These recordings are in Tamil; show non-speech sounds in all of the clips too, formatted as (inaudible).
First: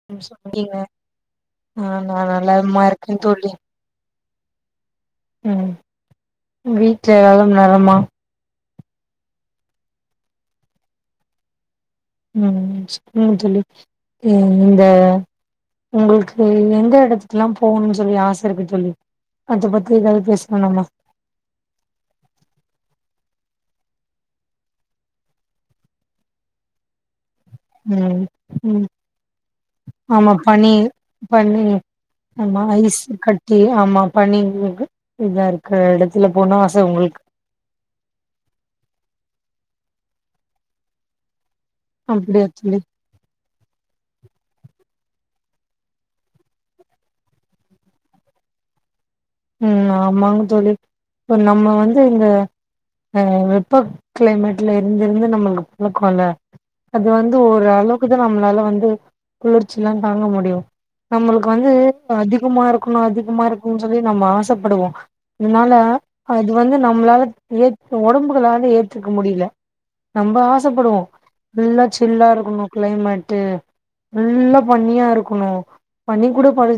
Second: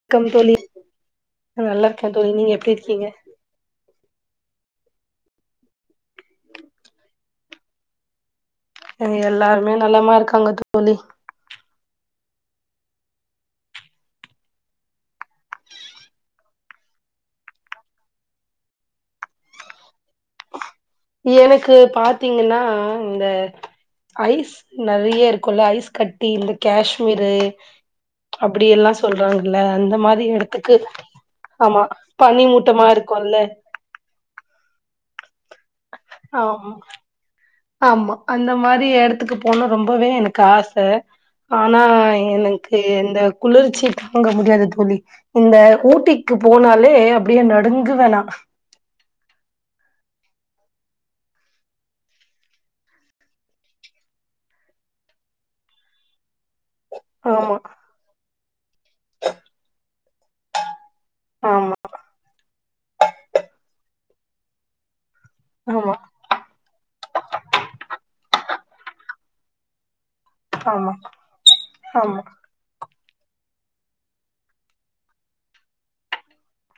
ஒரு க்கம் நிமிஷ தோழி பிடிங்க நல்லா அ இருக்கே நா தோழி நீங்க எப்டி நலமா இருக்கீங்க இருக்கே தோழி ம் வீட்டு எல்லா நலமா எல்லாருமே நலமா இருக்காங்க தோழி ம் தோழி இந்த உங்களுக்கு எந்த இடத்துக்கு எல்லா போகணும்னு சொல்லி ஆச இருக்கு தோழி அத பத்தி ஏதாவது பேசுனோ நம்ம எனக்கு பாத்தீங்கன்னா இந்த ஐஸ் நெறைய இருக்கும்ல ஐஸ் கட்டி இந்த காஷ்மீரு ம் அப்டி ம் எல்லா சொல்றாங்கல்ல அந்த மாரி ஆமா பனி எடத்துக்கு பனி ஆமா பனி ஆமா மூட்டமா ஐஸ் இருக்குல்ல கட்டி ஆமா பணி உங்களுக்கு இதா இருக்கு எடத்துல போன ஆமா ஆச உங்களுக்கு ஆமா அந்த மாரி எடத்துக்கு போணு ரொம்பவே எனக்கு ஆச ஆனா அப்டியா தோழி எனக்கு இந்த குளிர்ச்சி தாங்க முடியாது தோழி இந்த ஊட்டிக்கு போனாலே அப்டியே நடுங்கு வேணா ம் ஆமாங் தோழி இப் நம்ம வந்து இந்த அ வெப்ப கிளைமேட்ல இருந்திருந்து நம்மளுக்கு பழக்கோ ல்ல அது வந்து ஆமா ஒரு அளவுக்குதா நம்மளால வந்து குளிர்ச்சி எல்லா தாங்க முடியு நம்மளுக்கு வந்து ஆமா அதிகமா இருக்கணு அதிகமா இருக்குனு சொல்லி நம்ம ஆசப்படுவோ அன்னால ஆமா அது வந்து நம்மளால ஏத்துக் ஒடம்புகளால ஏத்துக்க முடியல நம்ப ஆமா ஆசப்படுவோ ஃபுல்லா ஆமா சில்லா இருக்கணு கிளைமேட்டு நல்லா பண்ணியா இருக்கணு பண்ணி கூட படு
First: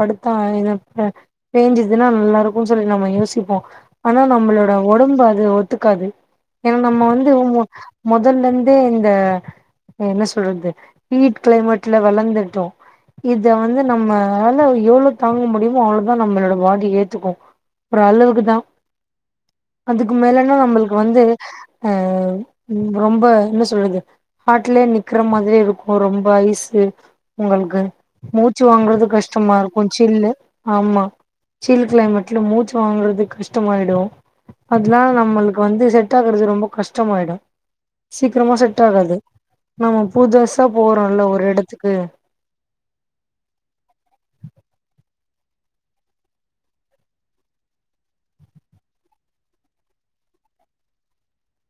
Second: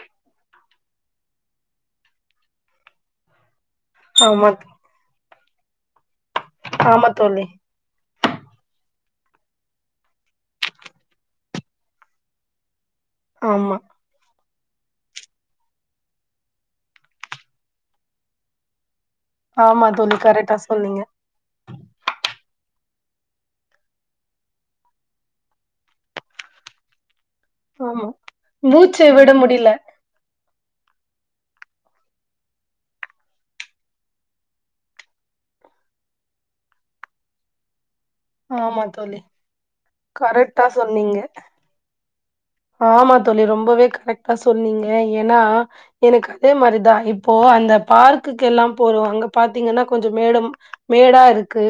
படுத்தா அ எங்கப் பேஞ்சுதுன்னா நல்லா இருக்கு சொல்லி நம்ம யோசிப்போ ஆனா ஆமா நம்மளோட ஒடம்பு அது ஒத்துக்காது ஏன்னா நம்ம ஆமா வந்து தோழி முதல்ல இருந்தே இந்த என்ன சொல்றது ஹீட் கிளைமேட்ல வளர்ந்துட்டோ இத ஆமா வந்து நம்ம ஆல எவ்ளோ தாங்க முடியுமோ அவ்ளோ அப்ப நம்மளோட பாடி ஏத்துக்கு அப்புறோ அளவுக்கு தா ஆமா அதுக்கு தோழி மேலன்னா கரெக்டா நம்மளுக்கு சொன்னீங்க வந்து அ ரொம்ப என்ன சொல்லுது ஆட்டுலயே நிக்கிற மாதிரி இருக்கு ரொம்ப அய்சு உங்களுக்கு ஆமா மூச்சு வாங்குறது மூச்சை விட கஷ்டமா முடியல இருக்கு சில்லு ஆமா சில் கிளைமேட்ல மூச்சு வாங்கறது கஷ்டமாயிடு அத்னால நம்மளுக்கு வந்து செட் ஆக்குறது ரொம்ப கஷ்டமாயிடு சீக்ரமா செட் ஆமா ஆகாது தோழி நம்ம கரெக்டா புதுசா சொன்னீங்க போறோல்ல ஒரு எடத்துக்கு ஆமா தோழி ரொம்பவே கரெக்டா சொன்னீங்க ஏன்னா எனக்கு அதே மாரிதா இப்போ அந்த பார்க்குகு எல்லா போறோ அங்க பாத்தீங்கனா கொஞ்ச மேடும் மேடா இருக்கு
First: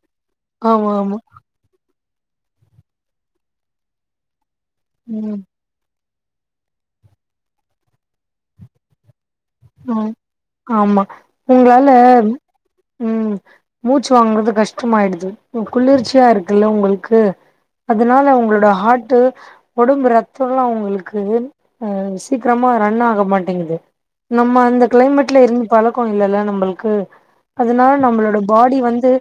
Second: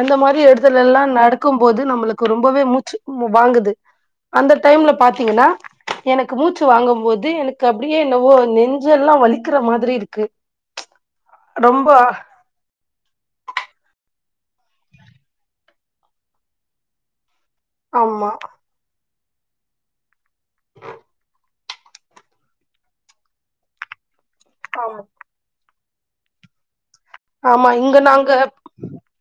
அந்த மாரி இடத்துல ஆமா எல்லா ஆமா நடக் க்கும் போது நம்மளுக்கு ரொம்பவே மூச்சு வாங்குது அந்த டைம்ல ம் பாத்தீங்கனா எனக்கு மூச்சு வாங்கம் போது எனக்கு அப்டியே என்னவோ நெஞ்செல்லா வலி ம் ஆமா உங்களால ரொம்ப ம் மூச்சு வாங்கும் போது கஷ்டமாயிடுது இப்போ குளிர்ச்சியா இருக்குல்ல உங்களுக்கு ஆமா அதுனால உங்களோட ஹார்ட்டு உடம்பு ரத்தோல்லா உங்களுக்கு ஆ சீக்ரமா ரன் ஆக மாட்டேங்குது நம்ம அந்த ஆமா கிளைமேட்ல இருந்து பழக்கோ இல்லல்ல நம்மளுக்கு ஆமா அதுனால இங்க நாங்க நம்மளோட பாடி வந்து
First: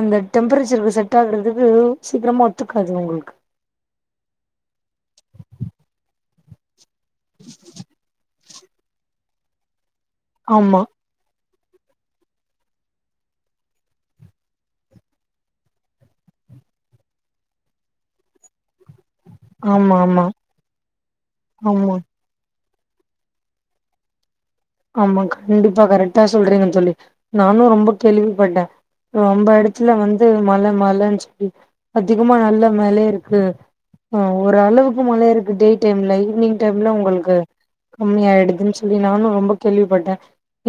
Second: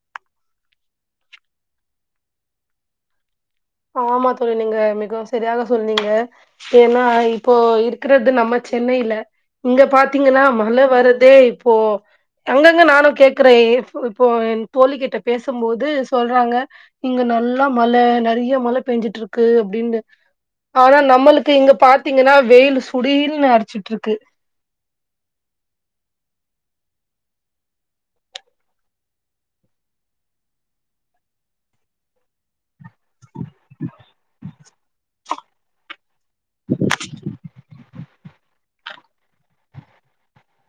அந்த டெம்பரேச்சருக்கு செட் ஆகுறதுக்கு சீக்கிரமா ஒத்துக்காது உங்களுக்கு ஆமா தோழி நீங்க மிகவு சரியாக சொன்னீங்க ஏன்னா இப்போ இருக்றது நம்ம சென்னையில இங்க பாத்தீங்கனா மழ ஆமா வரதே இப்போ அங்கங்க நானு கேக்குறே இப்போ என் தோழி கிட்ட பேசும்போது சொல்றாங்க இங்க நல்லா மழ நெறையவ் மழ பெஞ்சிட்டுருக்கு ஆமா அப்டின்னு ஆமா ஆனா நம்மளுக்கு இங்க ஆமா பாத்தீங்கன்னா வெயிலு சுலிருனு அடுச்சுக்கிட்டு இருக்கு ஆமா கண்டிப்பா கரெக்டா சொல்றீங்க தொல்லி நானு ரொம்ப கேள்விப்பட்டே ரொம்ப இடத்துல வந்து மழ மழன்னு சொல்லி அதிகமா நல்லா மலே இருக்கு ஆ ஒரு அளவுக்கு மழயா இருக்கு டே டைம்லை ஈவினிங் டைம்ல உங்களுக்கு கம்மி ஆயிடுதுன்னு சொல்லி நானு ரொம்ப கேள்விப்பட்டே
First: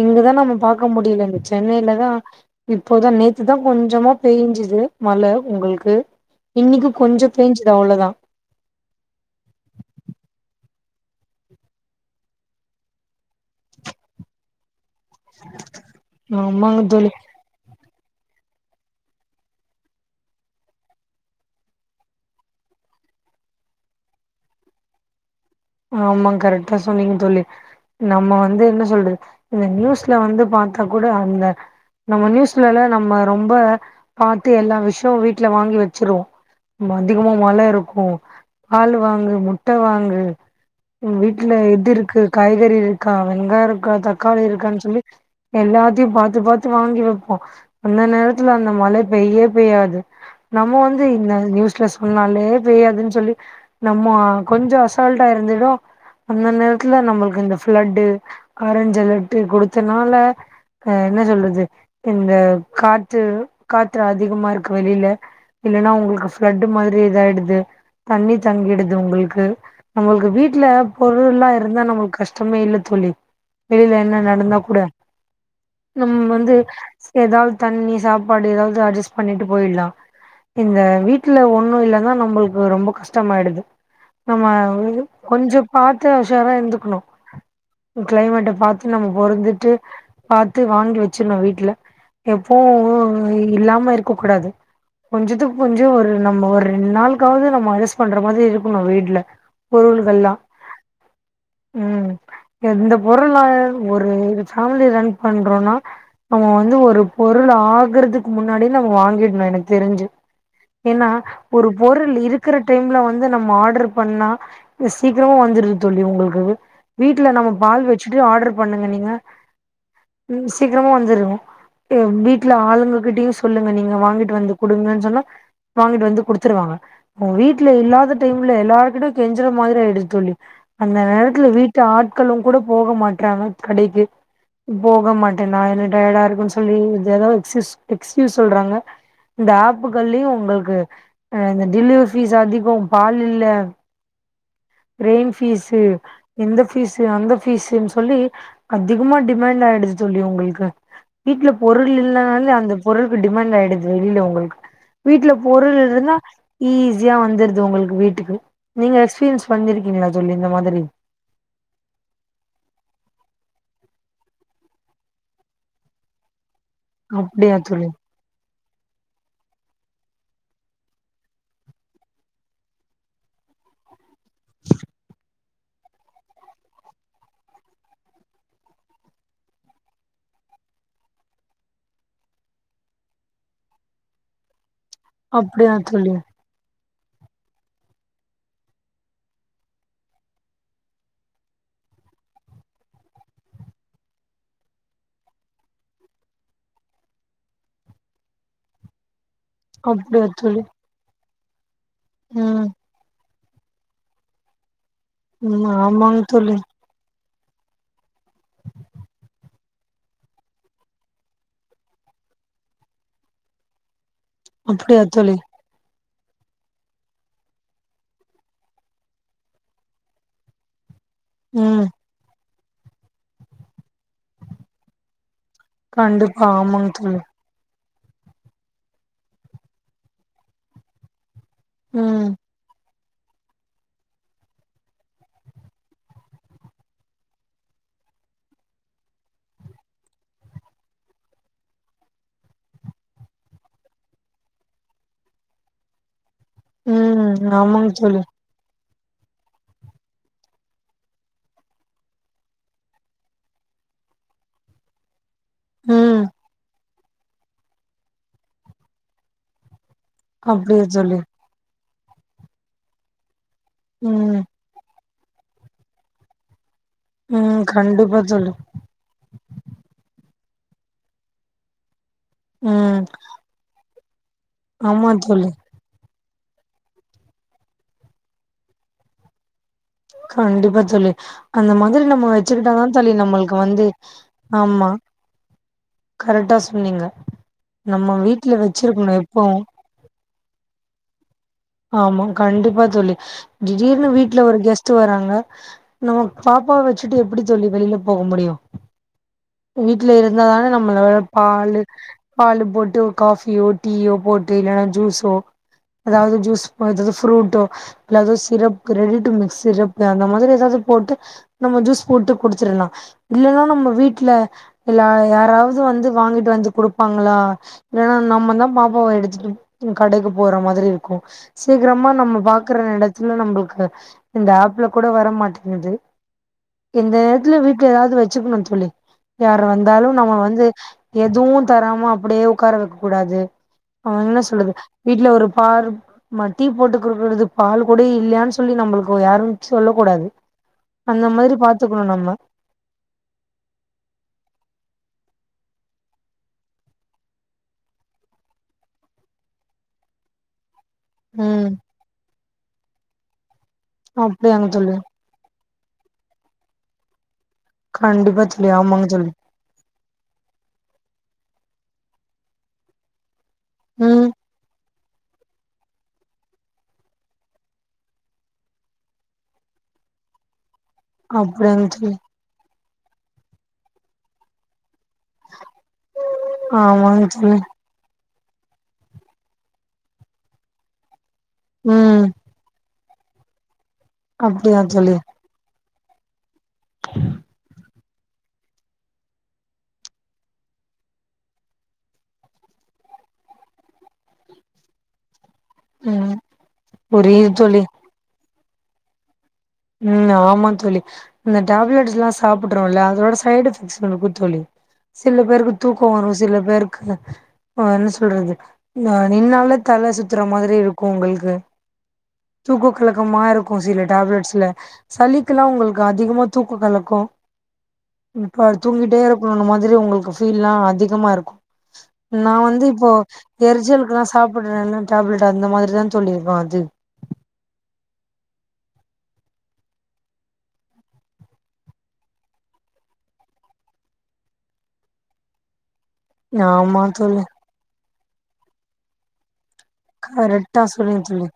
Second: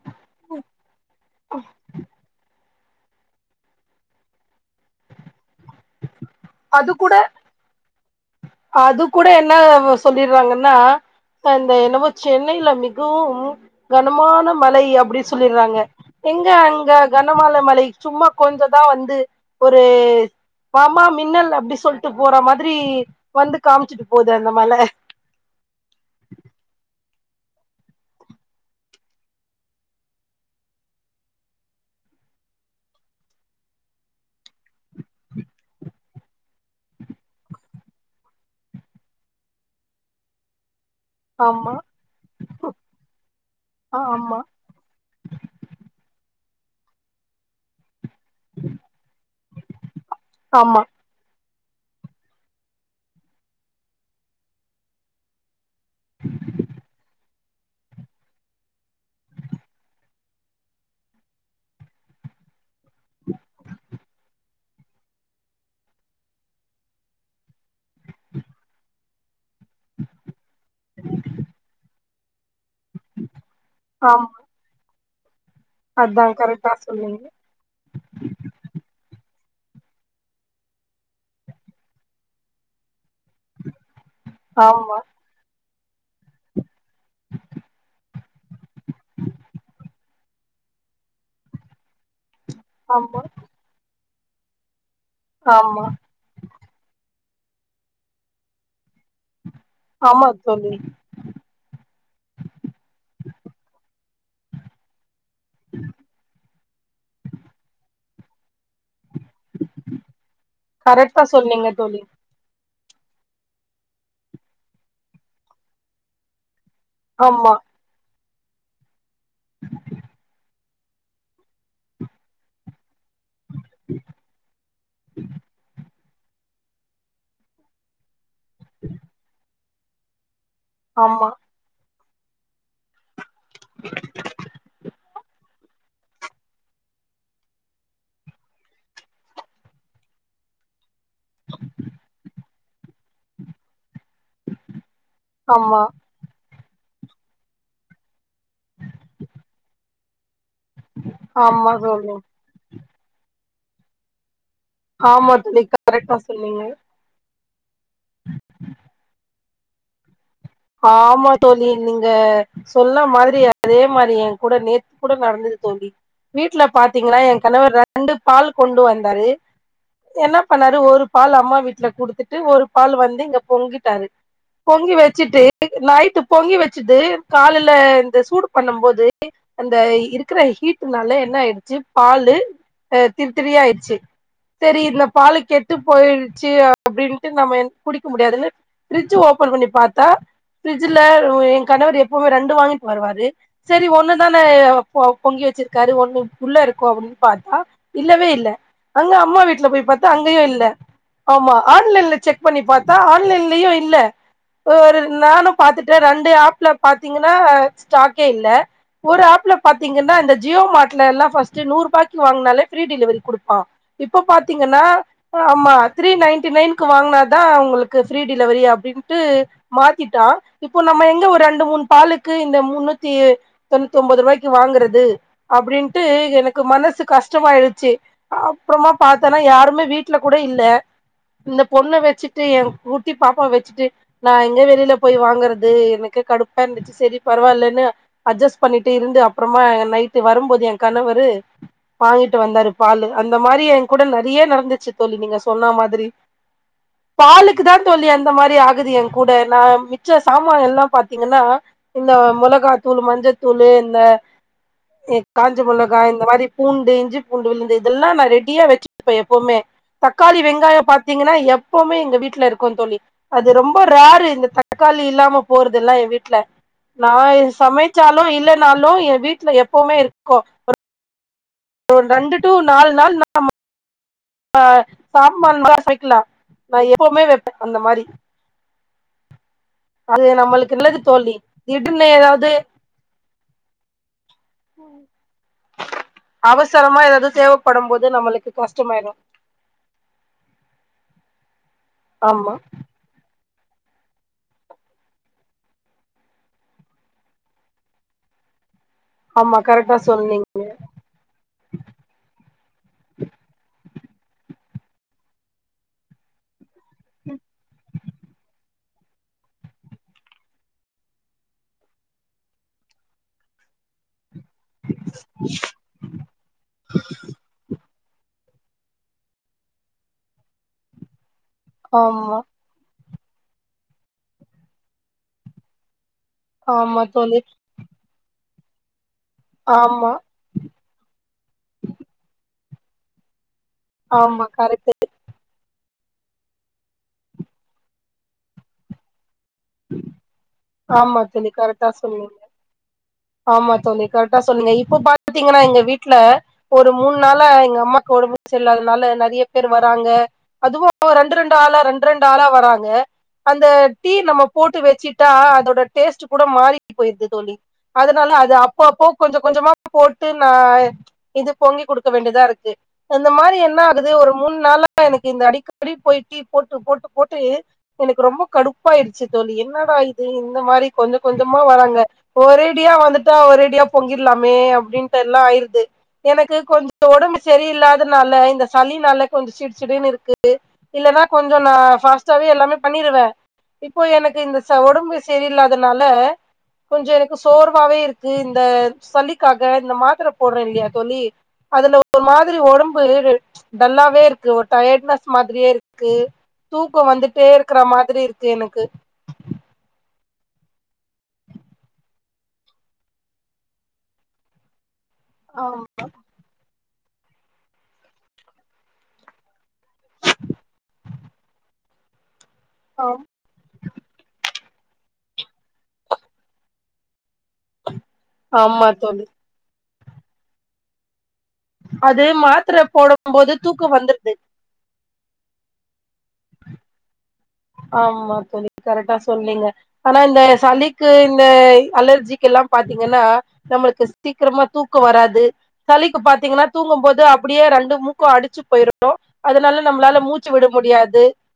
இங்கதா நம்ம பாக்க முடில இந்த சென்னையிலதா இப்போதா நேத்துதா கொஞ்சமா பெய்ஞ்சுது மழ உங்களுக்கு இன்னைக்கு அது கூட கொஞ்சோ பேஞ்சுது அவ்ளோதா அது கூட என்ன சொல்லிட்றாங்கன்னா அந்த என்னமே சென்னையில மிகவும் கனமான மழை அப்டி சொல்லிட்றாங்க எங்க ஆமாங்க அங்க தோழி கனமான மழை சும்மா கொஞ்சதா வந்து ஒரு வாமா மின்னல் அப்டி சொல்ட்டு போற மாதிரி வந்து காமிச்சுட்டு போது அந்த மழை ஆமா கரெக்டா சொன்னிங்க தோழி நம்ம வந்து என்ன சொல்றது இந்த நியூஸ்ல வந்து பாத்தா கூட அந்த நம்ம நியூஸ்லலா நம்ம ரொம்ப பாத்து எல்லா விஷயமு வீட்ல வாங்கி வச்சிருவோ அதிகமா மழை இருக்கு பால் வாங்கு முட்ட வாங்கு வீட்ல ஆமா இது இருக்கு காய்கறி இருக்கா வெங்காய இருக்கா ஆமா தக்காளி இருக்கான்னு சொல்லி எல்லாத்தையு பாத்து பாத்து வாங்கி வைப்போ அந்த நேரத் துல அந்த மழை பெய்யே பெய்யாது நம்ம ஆமா வந் து இந்த நியூஸ்ல சொன்னாலே போயாதுன்னு சொல்லி நம்ம கொஞ்சோ அசால்டா இருந்துடு அந்த நேரத்துல நம்மளுக்கு இந்த பிளட்டு ஆரஞ்சு அலெர்ட்டு குடுத்தனால அ என்ன சொல்றது இந்த காற்று காற்று அதிகமா இருக்கு வெளில இல்லன்னா உங்களுக்கு ஃப்ளட்டு மாதிரி இதாயிடுது தண்ணி தங்கிடுது உங்களுக்கு நம்மளுக்கு வீட்ல பொருள்ல்லா இருந்தா நம்மளுக்கு கஷ்டமே இல்ல தோழி வெளில என்ன ஆமா நடந்தா கூட நம்ம அதா வந்து கரெக்டா சொன்னீங்க ஏதாவது தண்ணி சாப்பாடு ஏதாவது அட்ஜஸ்ட் பண்ணிட்டு போயிட்லா இந்த வீட்ல ஒண்ணு இல்லன்னா நம்பளுக்கு ரொம்ப கஷ்டமாயிடுது நம்ம ஆமா கொஞ்சோ பாத்து உஷாரா இருந்து க்னு கிளைமேட்ட பாத்து நம்ம பறந்துட்டு பாத்து வாங்கி வச்சிட்னு வீட்ல எப்போவு ஆமா இல்லாம இருக்க கூடாது கொஞ்சத்துக்கு ஆமா கொஞ்சோ ஒரு நம்ம ஒரு ரெண்டு நாளுக்காவது நம்ம அட்ஜஸ்ட் பண்ற மாதிரி இருக்கணு வீட்ல ஆமா பொருள்கள்லா தோழி ம் எந்த பொருளா ஒரு ஃபேமிலி ரன் பண்றோனா நம்ம வந்து ஒரு பொருள் ஆகுறதுக்கு முன்னாடி நம்ம வாங்கிட் னு எனக்கு தெரிஞ்சு ஏன்னா கரெக்டா சொன்னீங்க ஒரு தோழி பொருள் இருக் குற டைம்ல வந்து நம்ம ஆடர் பண்ணா சீக்கரமா வந்துருது தோழி உங்களுக்கு வீட்ல நம்ம ஆமா பால் வச்சுட்டு ஆர்டர் பண்ணுங்க நீங்க ம் சீக்கிரமா வந்துரு, எ வீட்ல ஆளுங்க கிட்டயு சொல்லுங்க நீங்க வாங்கிட்டு வந்து குடுங்கன்னு சொன்னா வாங்கிட்டு வந்து குடுத் துருவாங்க அவங்க வீட்ல இல்லாத டைம்ல எல்லாருக்கிட்டயு கெஞ்சிற மாதிரி ஆயிடுது தோழி அந்த ஆமா நேரத்துல வீட்டு ஆட்களு கூட போக மாட்றாங்க கடைக்கு போக மாட் டே நா எனக்கு டயடா இருக்குன்னு சொல்லி எது ஏதோ எக்ஸ் எக்ஸ்க்யூஸ் சொல்றாங்க இந்த ஆப்புகள்லயு உங்களுக்கு அ இந்த டிலிவரி ஃபீஸ் அதிகோ பால் இல்ல ரெயின் ஃபீஸு ஆமா இந்த ஃபீஸ்ஸு அந்த ஃபீஸ்ஸுன்னு சொல்லி அதிகமா டிமாண்ட் ஆயிடுது தோழி உங்களுக்கு அ வீட்ல ஆமா பொருள் தோழி இல்லனாலே அந்த பொருள்க்கு டிமாண்ட் ஆயிடுது வெளில உங்களுக்கு வீட்ல ஆமா தோழி பொருள் இருந்தா கரெக்டா சொன்னீங்க ஈ ஸியா வந்துருது உங்களுக்கு வீட்டுக்கு நீங்க எக்ஸ்பீரியன்ஸ் பண்ணிருக்கீங்ளா தோழி இந்த மாதிரி ஆமா தோழி நீங்க சொன்ன மாரி அதே மாரி எங்கூட நேத்து கூட நடந்துது தோழி வீட்ல பாத்லிங்ல்லா எ அப்டியா கணவர் தோழி ரெண்டு பால் கொண்டு வந்தாரு என்ன பண்ணாரு ஒரு பால் அம்மா வீட்ல குடுத்துட்டு ஒரு பால் வந்து இங்க பொங்கிட்டாரு பொங்கி வச்சிட்டு நைட்டு பொங்கி வச்சிட்டு காலைல இந்த சூடு பண்ணு போது அந்த இருக்குற ஹீட்டுனால என்ன ஆயிடுச்சு பாலு அ திரித்திரியாயிடுச்சு சரி இந்த பாலு அப்டியா கெட்டு தோழி பொயிற் ச்சு அப்டின்ட்டு நம்ம குடிக்க முடியாதுன்னு ஃபிரிட்ஜ் ஓபன் பண்ணி பாத்தா ஃப்ரிட்ஜ்ல எ கணவர் எப்பவுமே ரெண்டு வாங்கிட்டு வருவாரு சரி ஒண்ணு தான பொ பொங்கி வச்சிருக்காரு ஒண்ணு உள்ள இருக்கு அப்டின்னு பாத்தா இல்லவே இல்ல அங்க அம்மா வீட்ல போய் பாத்தா அப்டியா அங்கயு தோழி இல்ல ஆமா ஆன்லைன்ல செக் பண்ணி ம் பாத்தா ஆன்லைன்லியு இல்ல ஒரு நானு ம் பாத்துட்ட ஆமாங்க ரெண்டு தோழி ஆப்ல பாத்திங்கன்னா ஸ்டாக்கே இல்ல ஒரு ஆப்ல பாத்திங்கன்னா இந்த ஜியோ மாட்லல்லா ஃபஸ்ட் நூர் ருபாய்க்கு வாங்குனாலே ஃப்ரீ டிலிவரி குடுப்பா இப்ப பாத்லிங்கன்னா அப்டியா தோழி ஆமா த்ரீ நைன்டி நைன்க்கு வாங்குனாதா உங்களுக்கு ஃப்ரீ டிலவரி அப்டின்ட்டு மாத்திட்டா இப்போ நம்ம எங்க ரெண்டு மூணு ம் பாலுக்கு இந்த முன்னூத்தி தொண்ணூத்தி ஒன்பது ருபாய்க்கு வாங்குறது அப்டின்ட்டு கண்டிப்பா எனக்கு ஆமாங்க மனசு தோழி கஷ் டமாய்டுச்சு அப்றமா பாத்தோன்னா யாருமே வீட்ல கூட இல்ல இந்த பொண்ண ம் வச்சிட்டு எ குட்டி பாப்பா வச்சிட்டு நா எங்க வெளியில போய் வாங்குறது எனக்கு கடுப்பா இருந்துச்சு சரி பரவால்லன்னு அட்ஜஸ்ட் பண்ணிட்டு இருந்து அப்றமா நைட்டு வரும்போது எ கணவரு வாங்கிட்டு வந்தாரு பாலு அந்த மாரி எ கூட நெறைய நடந்துச்சு தோழி நீங்க சொன்னா மாதிரி ம் பாலுக்குதா ஆமாங்க தோழி அந்த மாரி ஆகுது எங் கூட நா மிச்ச சாமா எல்லா பாத்திங்கன்னா இந்த மொளகாத்தூள் மஞ்சத்தூளு இந்த எ காஞ்ச மொளகா இந்த ம் மாரி பூண்டு இஞ்சி பூண்டு விழுந்து இதெல்லா நா ரெடியா வெச்சிட்ருப்ப எப்போவ்மே தக்காளி வெங்காயோ அப்டியா தோழி பாத்திங்கன்னா எப்பவுமே எங்க வீட்ல இருக்கு தோழி அது ரொம் ப ரேரு ம் இந்த தக்காளி இல்லாம போறதுல்லா ஏ வீட்ல நா எ ம் கண்டிப்பா சமச்சாலு தோழி இல்லனாலு ஏ வீட்ல எப்பவுமே இருக்கு ஒ ரெண்டு டு நாலு ம் நாள் நா மட்டு ஆமா தோழி (unintelligible) சமைக்கல நா எப்போமே வெப்ப அந்த மாரி அது நம்மளுக்கு கண்டிப்பா நல்லது தோழி அந்த மாதிரி திடீர்னு நம்ம ஏதாவது வச்சுக்கிட்டா தா தோழி நம்மளுக்கு வந்து ஆமா கரெக்டா அவசரமா சொன்னீங்க எதாது தேவப்படு போது நம்ம நம்மளுக்கு வீட்ல கஷ்டமாயிடு (unintelligible) ஆமா கண்டிப்பா தோழி திடீர்னு வீட்ல ஒரு கெஸ்ட்டு வராங்க நம்ம பாப்பாவ வச்சுட்டு எப்டி தோழி வெளில போக முடியு ஆமா கரெக்டா வீட்ல இருந்தா சொன்னீங்க தானே நம்மள பாலு பால் போட்டு காஃபியோ டீயோ போட்டு இல்லனா ஜூஸோ எதாவ்து ஜூஸ் மாரி ஃப்ரூட்டோ இல்லாது syrup ready to mix syrup அந்த மாதிரி ஏதாது போட்டு நம்ம ஜூஸ் போட்டு குடுச்சிர்லா இல்லனா நம்ம வீட்ல இல்ல யாராவ்து வந்து வாங்கிட்டு வந்து குடு ப்பாங்ளா இல்லனனா நம்மதா பாப்பாவ எடுத்துட்டு கடைக்கு போற மாதிரி இருக்கு சீக்ரமா நம்ம ஆமா பாக்குற எடத்துல நம்ளுக்கு இந்த ஆப்ல கூட வர மாட்டேங்குது ஆமா எந்த தோழி நேர்த்லியு வீட்ல எதாவ்து வெச்சுக்குணு தோழி யார் வந்தாலு ஆமா நம்ம வந்து எதுவு தராம அப்டியே உக்கார வெக்க கூடாது அவுங்க என்ன ஆமா சொல்றது கரெக்ட் வீட்ல ஒரு பார் மா டீ போட்டுக்குடுக்கறதுக் பாலு கூட இல்லயான் சொல்லி நம்பளுக்கு யாரு சொல்ல கூடாது ஆமா அந்த தோழி மாதிரி கரெக்டா பாத்துக்கணு நம்ம சொன்னீங்க ஆமா தோழி கரெக்ட்டா சொன்னீங்க இப்ப பாத்தீங்கன்னா எங்க வீட்ல ஒரு மூண் நாளா எங்க அம்மாக்கு ஒடம்பு செரில்லாதனால நெறய பேரு வராங்க அதுவு ரெண்ட் ரெண்டு ம் ஆளா ரெண்ட் ரெண்டு ஆளா வராங்க அந்த டீ நம்ம அப்படியாங்க போட்டு தோழி வெச்சி ட்டா அதோட டேஸ்ட்டு கூட மாறி போயிர்து தோழி அதுனால கண்டிப்பா அது தோழி அப்போ அப்போ ஆமாங்க தோழி கொஞ்ச கொஞ்சமா போட்டு நா இது பொங்கி குடுக்க வேண்டியதா இருக்கு இந்த மாரி என்னாகுது ம் ஒரு மூண் நாளா எனக்கு இந்த அடிக்கடி போய் டீ போட்டு போட்டு போட்டு எனக்கு ரொம்ப கடுப்பாய்டுச்சி தோழி என்னடா இது இந்த மாரி கொஞ்ச கொஞ்சமா அப்படியாங்க வராங்க தோழி ஒரே அடியா வந்துட்டா ஒரேடியா பொங்கிர்லாமே அப்டின்ட்டெல்லா ஆய்ருது எனக்கு கொஞ்ச ஆமாங்க ஒடம்பு தோழி செரியில்லாதனால இந்த சளினால கொஞ்ச சிடு சிடுனுருக்கு இல்லன்னா கொஞ்சோ நா ம் ஃபாஸ்ட்டாவே எல்லாமே பண்ணிருவே இப்ப எனக்கு இந்த ச அப்படியா ஒடம் தோழி செரில்லாதனால கொஞ்ச எனக்கு சோர்வாவே இருக்கு இந்த சளிக்காக இந்த மாத்தர போட்றே இல்லியா தோழி அதுல ஒரு மாதிரி ஒடம்பு டல்லாவே இருக்கு ஒரு டயட்னஸ் மாதிரியே இருக் கு ம் தூக்கோ வந்துட்டே புரியுது தோழி இருக்கற மாதிரி இருக்கு எனக்கு ம் ஆமா தோழி இந்த டேப்லெட்ஸுல்லா சாப்புட்றோல்ல அதோட சைட் எஃபெக்ட்ஸ் இருக்கு தோழி சில பேருக்கு ஆம் தூக் கோ வரு சில பேருக்கு அ என்ன சொல்றது அ நின்னாலே தல சுத்துற மாதிரி இருக்கு உங்கள்க்கு தூக்க ஆம். கலக்கமா இருக்கு சில டேப்லெட்ஸ் ல சளிக்கில்லா உங்கள்க்கு அதிகமா தூக்க கலக்கோ ப் பாரு ஆமா தூங்கிட்டே தோழி இரு க்கோணு மாதிரி உங்கள்க்கு ஃபீல்லா அதிகமா இருக்கு அது நா மாத்திர வந்து இப்போ போடும் போது தூக்கோ எரிச்சலுக்குலா வந்துருது சாப் பட்றல்ல டேப்லெட் அந்த மாதிரி தா தோழி இருக்கு அது ஆமா தோழி கரக்ட்டா சொன்னீங்க ஆனா இந்த சளிக்கு இந்த இ அலர்ஜிக்கெல்லா பாத்தீங்கனா நம்ளுக்கு சீக்கரமா தூக்கோ வராது சளிக்கு பாத்தீங்கனா ஆமா தூங்கும் போது தோழி அப்பிடியே ரெண்டு மூக்கு அடச்சு போய்ரு டோ அதுனால நம்ளால மூச்சு விட கரெக்டா சொன்னீங்க முடியாது தோழி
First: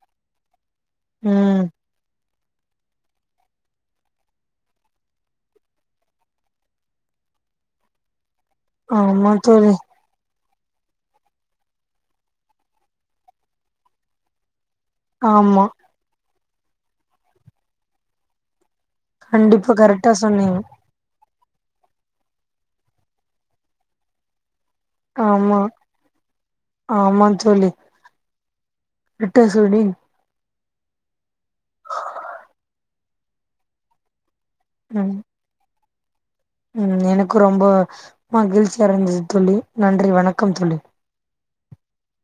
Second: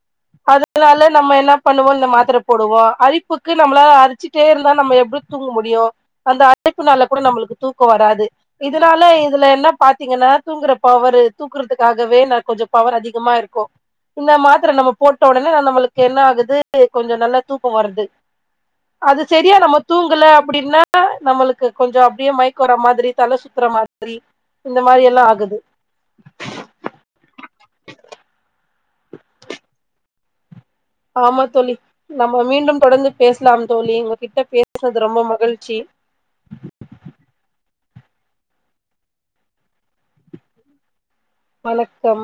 அதுனாலே நம்ம என்னா ம் பண்ணுவோ இந்த மாத்தர போடுவோ அரிப்புக்கு நம்ளால அரிச்சிட்டே இருந்தா நம்ம எப்டி தூங்க முடியு அந்த அரிப்புனால கூட நம்ளுக்கு தூக்கோ வராது இதுனால ஆமா இதுல என்ன தோழி பாத் தீங்கனா தூங்குற பவரு தூக்குறத்துக்காகவே நா கொஞ்சோ பவர் அதிகமா இருக்கு இந்த மாத்தர நம்ம போட்ட உடனே ஆமா நம்மளுக்கு என்ன ஆகுது கொஞ்ச நல்லா தூக்கோ வருது அது செரியா கண்டிப்பா நம்ம கரெக்டா தூங்கல சொன்னீங்க அப்பிடின்னா நம்மளுக்கு கொஞ்சோ அப்டியே மயக்கோ வர மாதிரி தல சுத்தற மாதிரி இந்த மாரி எல்லா ஆகுது ஆமா ஆமாங் தோழி கரெக்ட்டா சொன்னீங் ஆமா தோழி நம்ம மீண்டும் தொடர்ந்து பேஸ்லாம் தோழி உங்ககிட்ட பேஸ்னது ம் ரொம்ப மகிழ்ச்சி ம் எனக்கு ரொம்ப மகிழ்ச்சியா இருந்துச்சு தோழி நன்றி வணக்கம் தோழி வணக்கம்